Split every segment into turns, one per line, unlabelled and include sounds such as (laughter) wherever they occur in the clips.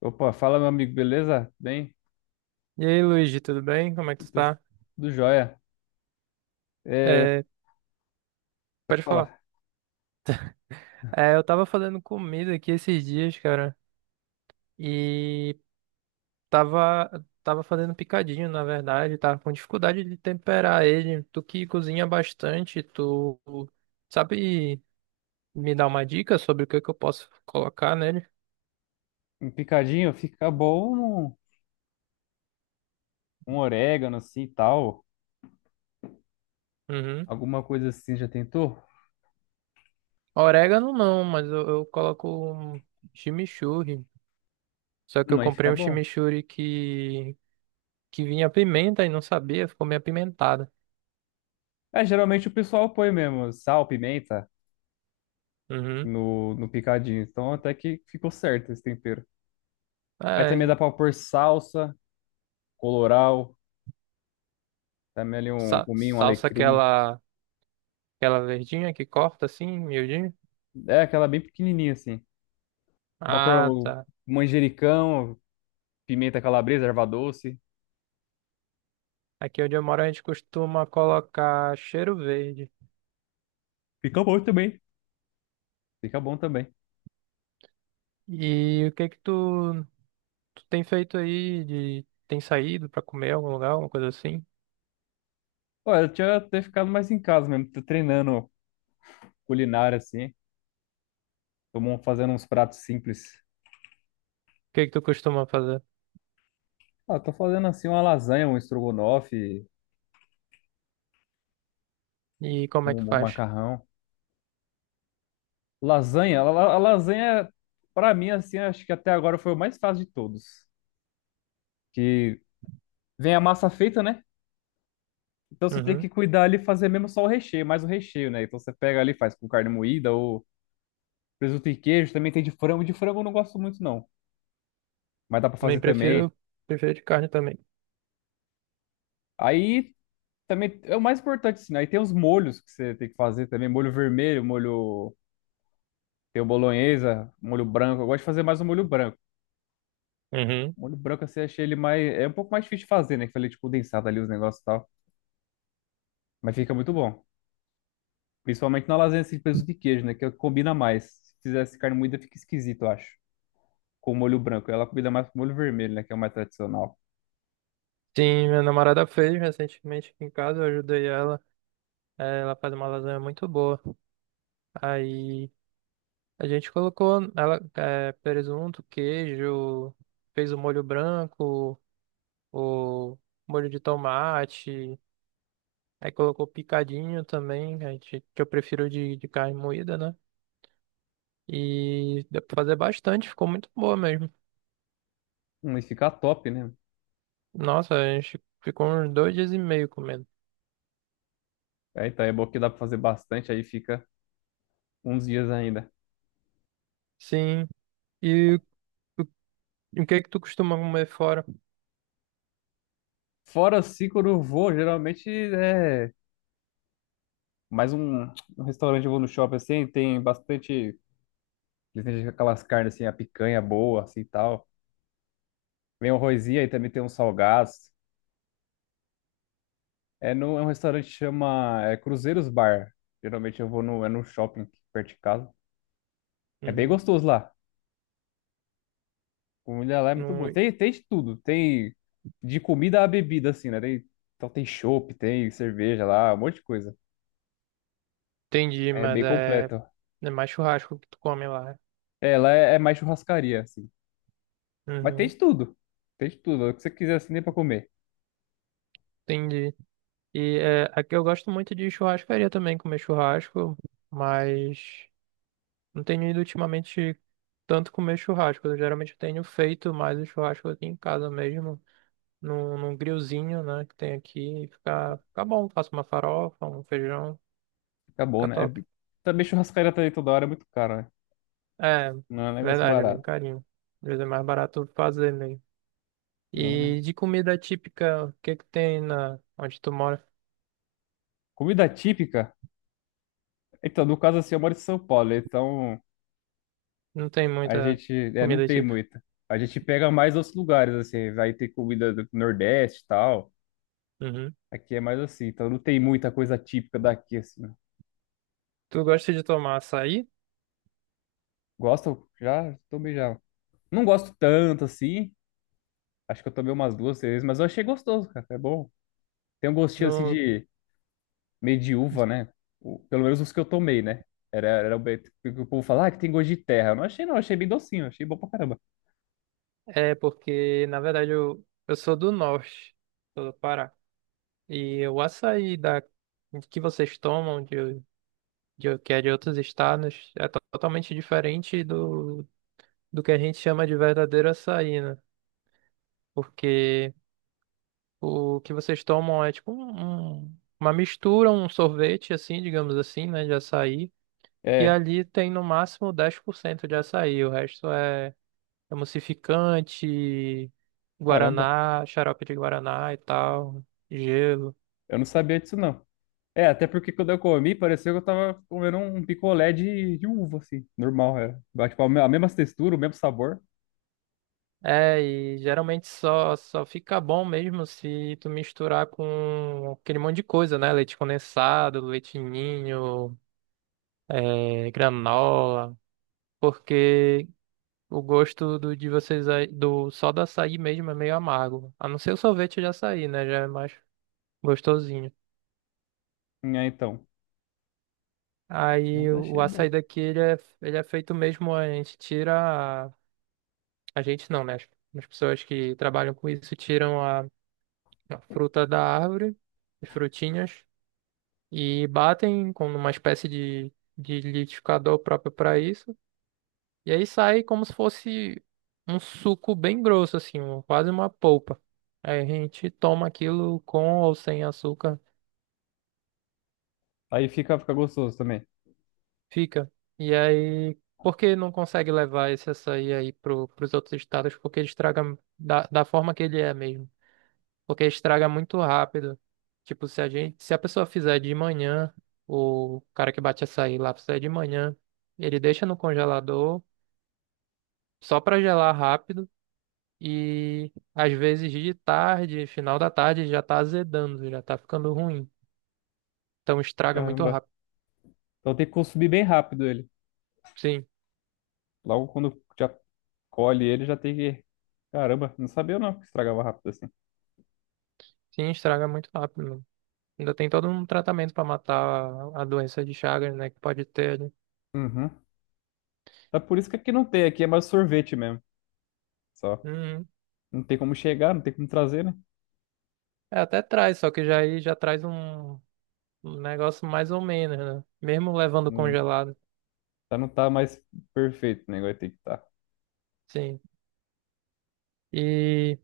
Opa, fala meu amigo, beleza? Bem?
E aí, Luigi, tudo bem? Como é que tu
Tudo,
tá?
tudo jóia. É,
É,
pode
pode falar.
falar.
É, eu tava fazendo comida aqui esses dias, cara, e tava fazendo picadinho, na verdade, tava com dificuldade de temperar ele. Tu que cozinha bastante, tu sabe me dar uma dica sobre o que que eu posso colocar nele?
Um picadinho fica bom, um orégano assim e tal.
Uhum.
Alguma coisa assim, já tentou?
Orégano não, mas eu coloco um chimichurri. Só que eu
Aí fica
comprei um
bom.
chimichurri que vinha pimenta e não sabia, ficou meio apimentado.
É, geralmente o pessoal põe mesmo sal, pimenta
Uhum.
no picadinho. Então até que ficou certo esse tempero. Aí também
É,
dá pra pôr salsa, colorau, também ali um cominho, um
Salsa
alecrim.
aquela, aquela verdinha que corta assim, miudinho?
É aquela bem pequenininha assim. Dá pra pôr
Ah,
o
tá.
manjericão, pimenta calabresa, erva doce.
Aqui onde eu moro a gente costuma colocar cheiro verde.
Fica bom também. Fica bom também.
E o que que tu tem feito aí de tem saído pra comer em algum lugar, alguma coisa assim? O
Olha, eu tinha até ficado mais em casa mesmo, tô treinando culinária assim, fazendo uns pratos simples.
que que tu costuma fazer?
Ah, tô fazendo assim uma lasanha, um estrogonofe,
E como é que
um
faz?
macarrão. A lasanha, pra mim, assim, acho que até agora foi o mais fácil de todos. Que vem a massa feita, né? Então você tem
Uhum.
que cuidar ali e fazer mesmo só o recheio, mais o recheio, né? Então você pega ali, faz com carne moída ou presunto e queijo, também tem de frango. De frango eu não gosto muito, não, mas dá pra
Bem,
fazer também.
prefiro de carne também.
Aí também é o mais importante, assim, né? Aí tem os molhos que você tem que fazer também. Molho vermelho, molho. Tem o bolonhesa, molho branco. Eu gosto de fazer mais o molho branco.
Uhum.
O molho branco, assim, eu achei ele mais. É um pouco mais difícil de fazer, né? Que falei, tipo, condensado ali os negócios e tal. Mas fica muito bom. Principalmente na lasanha, assim, de presunto de queijo, né? Que combina mais. Se fizesse carne moída, fica esquisito, eu acho. Com o molho branco. Ela combina mais com o molho vermelho, né? Que é o mais tradicional.
Sim, minha namorada fez recentemente aqui em casa, eu ajudei ela. Ela faz uma lasanha muito boa. Aí a gente colocou ela, presunto, queijo, fez o molho branco, o molho de tomate, aí colocou picadinho também, a gente, que eu prefiro de carne moída, né? E deu pra fazer bastante, ficou muito boa mesmo.
E fica top, né?
Nossa, a gente ficou uns 2 dias e meio comendo.
Aí tá, é bom que dá pra fazer bastante, aí fica uns dias ainda.
Sim, e o que é que tu costuma comer fora?
Fora assim, quando eu vou, geralmente é. Mas um restaurante eu vou no shopping assim, tem bastante. Eles têm aquelas carnes assim, a picanha boa, assim e tal. Vem o arrozinho e também tem uns salgados. É, no, É um restaurante que chama é, Cruzeiros Bar. Geralmente eu vou no, é no shopping perto de casa. É bem
Uhum.
gostoso lá. A comida lá é muito
Não
boa. Tem de tudo. Tem de comida a bebida, assim, né? Tem, então tem chopp, tem cerveja lá, um monte de coisa.
entendi,
É
mas
bem
é,
completo.
é mais churrasco que tu come lá.
É mais churrascaria, assim. Mas tem
Uhum.
de tudo. Tem de tudo. O que você quiser, assim, nem pra comer.
Entendi. E aqui eu gosto muito de churrascaria também, comer churrasco, mas não tenho ido ultimamente tanto comer churrasco. Eu geralmente tenho feito mais o churrasco aqui em casa mesmo, num grillzinho, né, que tem aqui. Fica bom, faço uma farofa, um feijão,
Acabou,
fica
né? É
top.
de- Também churrascaria tá aí toda hora é muito caro, né?
É,
Não é um negócio
verdade, é bem
barato,
carinho. Às vezes é mais barato fazer mesmo.
não, né?
E de comida típica, o que que tem na onde tu mora?
Comida típica? Então, no caso assim, eu moro em São Paulo, então
Não tem
a
muita
gente é, não
comida
tem
típica.
muita. A gente pega mais outros lugares, assim, vai ter comida do Nordeste e tal.
Uhum.
Aqui é mais assim, então não tem muita coisa típica daqui, assim, né?
Tu gosta de tomar açaí?
Gosto? Já? Tomei já. Não gosto tanto, assim. Acho que eu tomei umas duas, três, mas eu achei gostoso, cara. É bom. Tem um gostinho, assim,
No-
de meio de uva, né? O- pelo menos os que eu tomei, né? Que o povo fala, ah, que tem gosto de terra. Eu não achei, não. Achei bem docinho. Achei bom pra caramba.
É porque, na verdade, eu sou do norte, sou do Pará. E o açaí que vocês tomam, que é de outros estados, é totalmente diferente do que a gente chama de verdadeiro açaí, né? Porque o que vocês tomam é tipo uma mistura, um sorvete, assim, digamos assim, né, de açaí, que
É,
ali tem no máximo 10% de açaí, o resto é emulsificante,
caramba.
guaraná, xarope de guaraná e tal, gelo.
Eu não sabia disso, não. É, até porque quando eu comi, pareceu que eu tava comendo um picolé de uva, assim. Normal, era. Mas, tipo, a mesma textura, o mesmo sabor.
É, e geralmente só fica bom mesmo se tu misturar com aquele monte de coisa, né? Leite condensado, leite ninho, granola, porque o gosto de vocês aí, do só do açaí mesmo é meio amargo. A não ser o sorvete de açaí, né? Já é mais gostosinho.
É, então. Mas
Aí o
achei bom.
açaí daqui ele é, feito mesmo, a gente não, né? As pessoas que trabalham com isso tiram a fruta da árvore, as frutinhas, e batem com uma espécie de liquidificador próprio para isso. E aí sai como se fosse um suco bem grosso, assim, quase uma polpa. Aí a gente toma aquilo com ou sem açúcar,
Aí fica, fica gostoso também.
fica. E aí, por que não consegue levar esse açaí aí pros outros estados? Porque ele estraga da forma que ele é mesmo. Porque estraga muito rápido. Tipo, se a pessoa fizer de manhã, o cara que bate açaí lá fizer de manhã, ele deixa no congelador só pra gelar rápido e às vezes de tarde, final da tarde já tá azedando, já tá ficando ruim. Então estraga muito
Caramba.
rápido.
Então tem que consumir bem rápido ele.
Sim,
Logo quando já colhe ele, já tem que... Caramba, não sabia não que estragava rápido assim.
sim, estraga muito rápido, mano. Ainda tem todo um tratamento pra matar a doença de Chagas, né, que pode ter, né?
Uhum. É por isso que aqui não tem, aqui é mais sorvete mesmo, só.
Uhum.
Não tem como chegar, não tem como trazer, né?
É, até traz, só que já aí já traz um negócio mais ou menos, né? Mesmo levando
Não,
congelado.
tá, não tá mais perfeito o negócio, tem que tá.
Sim. E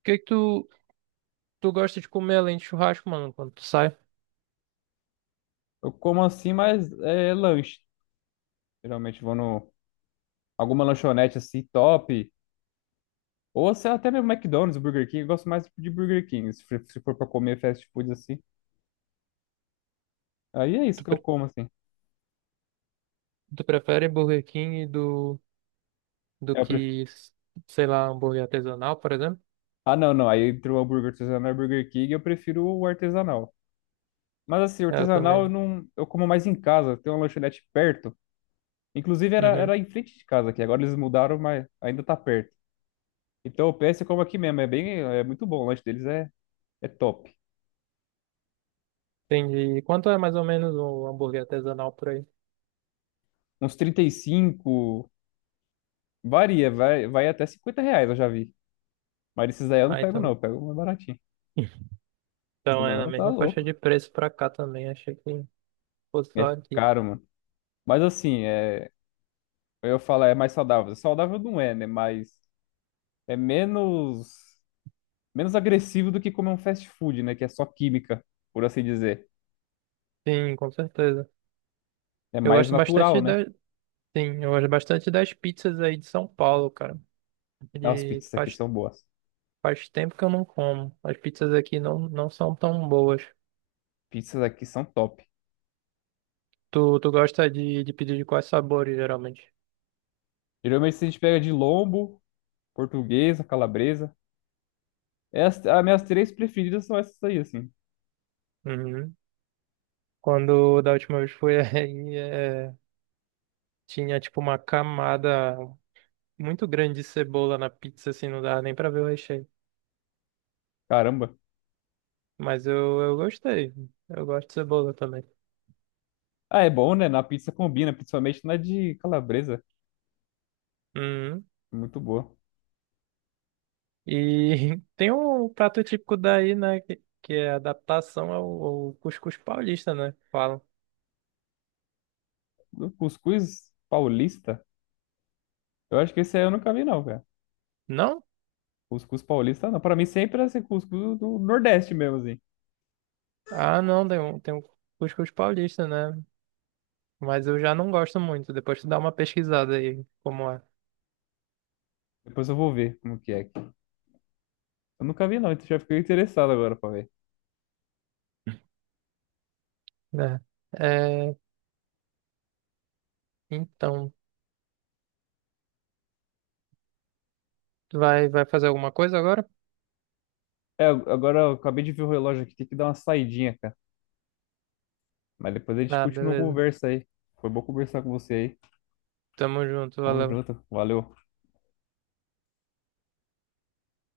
o que é que tu gosta de comer além de churrasco, mano, quando tu sai?
Eu como assim, mas é lanche. Geralmente vou no... Alguma lanchonete assim, top. Ou se- até mesmo McDonald's, Burger King. Eu gosto mais de Burger King, se for pra comer fast food assim. Aí é isso
Tu,
que eu
pre-
como, assim.
Tu prefere Burger King do
É, eu pref-
que, sei lá, hambúrguer artesanal, por exemplo?
Ah, não. Aí entre o hambúrguer artesanal e o Burger King, eu prefiro o artesanal. Mas assim, o
É, eu
artesanal eu
também.
não... Eu como mais em casa. Tem uma lanchonete perto. Inclusive
Uhum.
era em frente de casa aqui. Agora eles mudaram, mas ainda tá perto. Então o PS como aqui mesmo. É bem, é muito bom. O lanche deles é, é top.
Entendi. E quanto é mais ou menos um hambúrguer artesanal por aí?
Uns 35 varia, vai até 50 reais, eu já vi. Mas esses aí eu não
Ah,
pego, não.
então,
Eu pego mais baratinho.
então é na
Senão tá
mesma faixa
louco.
de preço pra cá também. Achei que fosse
É
só aqui.
caro, mano. Mas assim, é, eu falo, é mais saudável. Saudável não é, né? Mas é menos, menos agressivo do que comer um fast food, né? Que é só química, por assim dizer.
Sim, com certeza.
É
Eu
mais
gosto
natural,
bastante
né?
sim, eu gosto bastante das pizzas aí de São Paulo, cara.
Ah, as
E
pizzas aqui
faz,
são boas.
faz tempo que eu não como. As pizzas aqui não são tão boas.
Pizzas aqui são top.
Tu gosta de pedir de quais sabores, geralmente?
Geralmente a gente pega de lombo, portuguesa, calabresa. É as minhas três preferidas são essas aí, assim.
Uhum. Quando da última vez foi (laughs) aí, tinha tipo uma camada muito grande de cebola na pizza, assim, não dava nem pra ver o recheio.
Caramba.
Mas eu gostei. Eu gosto de cebola também.
Ah, é bom, né? Na pizza combina, principalmente na de calabresa.
Uhum.
Muito boa.
E (laughs) tem um prato típico daí, né? Que é adaptação ao cuscuz paulista, né? Falam.
O cuscuz paulista, eu acho que esse aí eu nunca vi, não, cara.
Não?
Cuscuz paulista, não. Pra mim sempre era esse cuscuz do Nordeste mesmo, assim.
Ah, não, tem, tem o cuscuz paulista, né? Mas eu já não gosto muito. Depois tu dá uma pesquisada aí como é,
Depois eu vou ver como que é aqui. Eu nunca vi, não, então já fiquei interessado agora pra ver.
né? É, então, tu vai fazer alguma coisa agora?
É, agora eu acabei de ver o relógio aqui, tem que dar uma saidinha, cara. Mas depois a gente
Ah,
continua a
beleza.
conversa aí. Foi bom conversar com você aí.
Tamo junto,
Tamo
valeu.
junto. Valeu.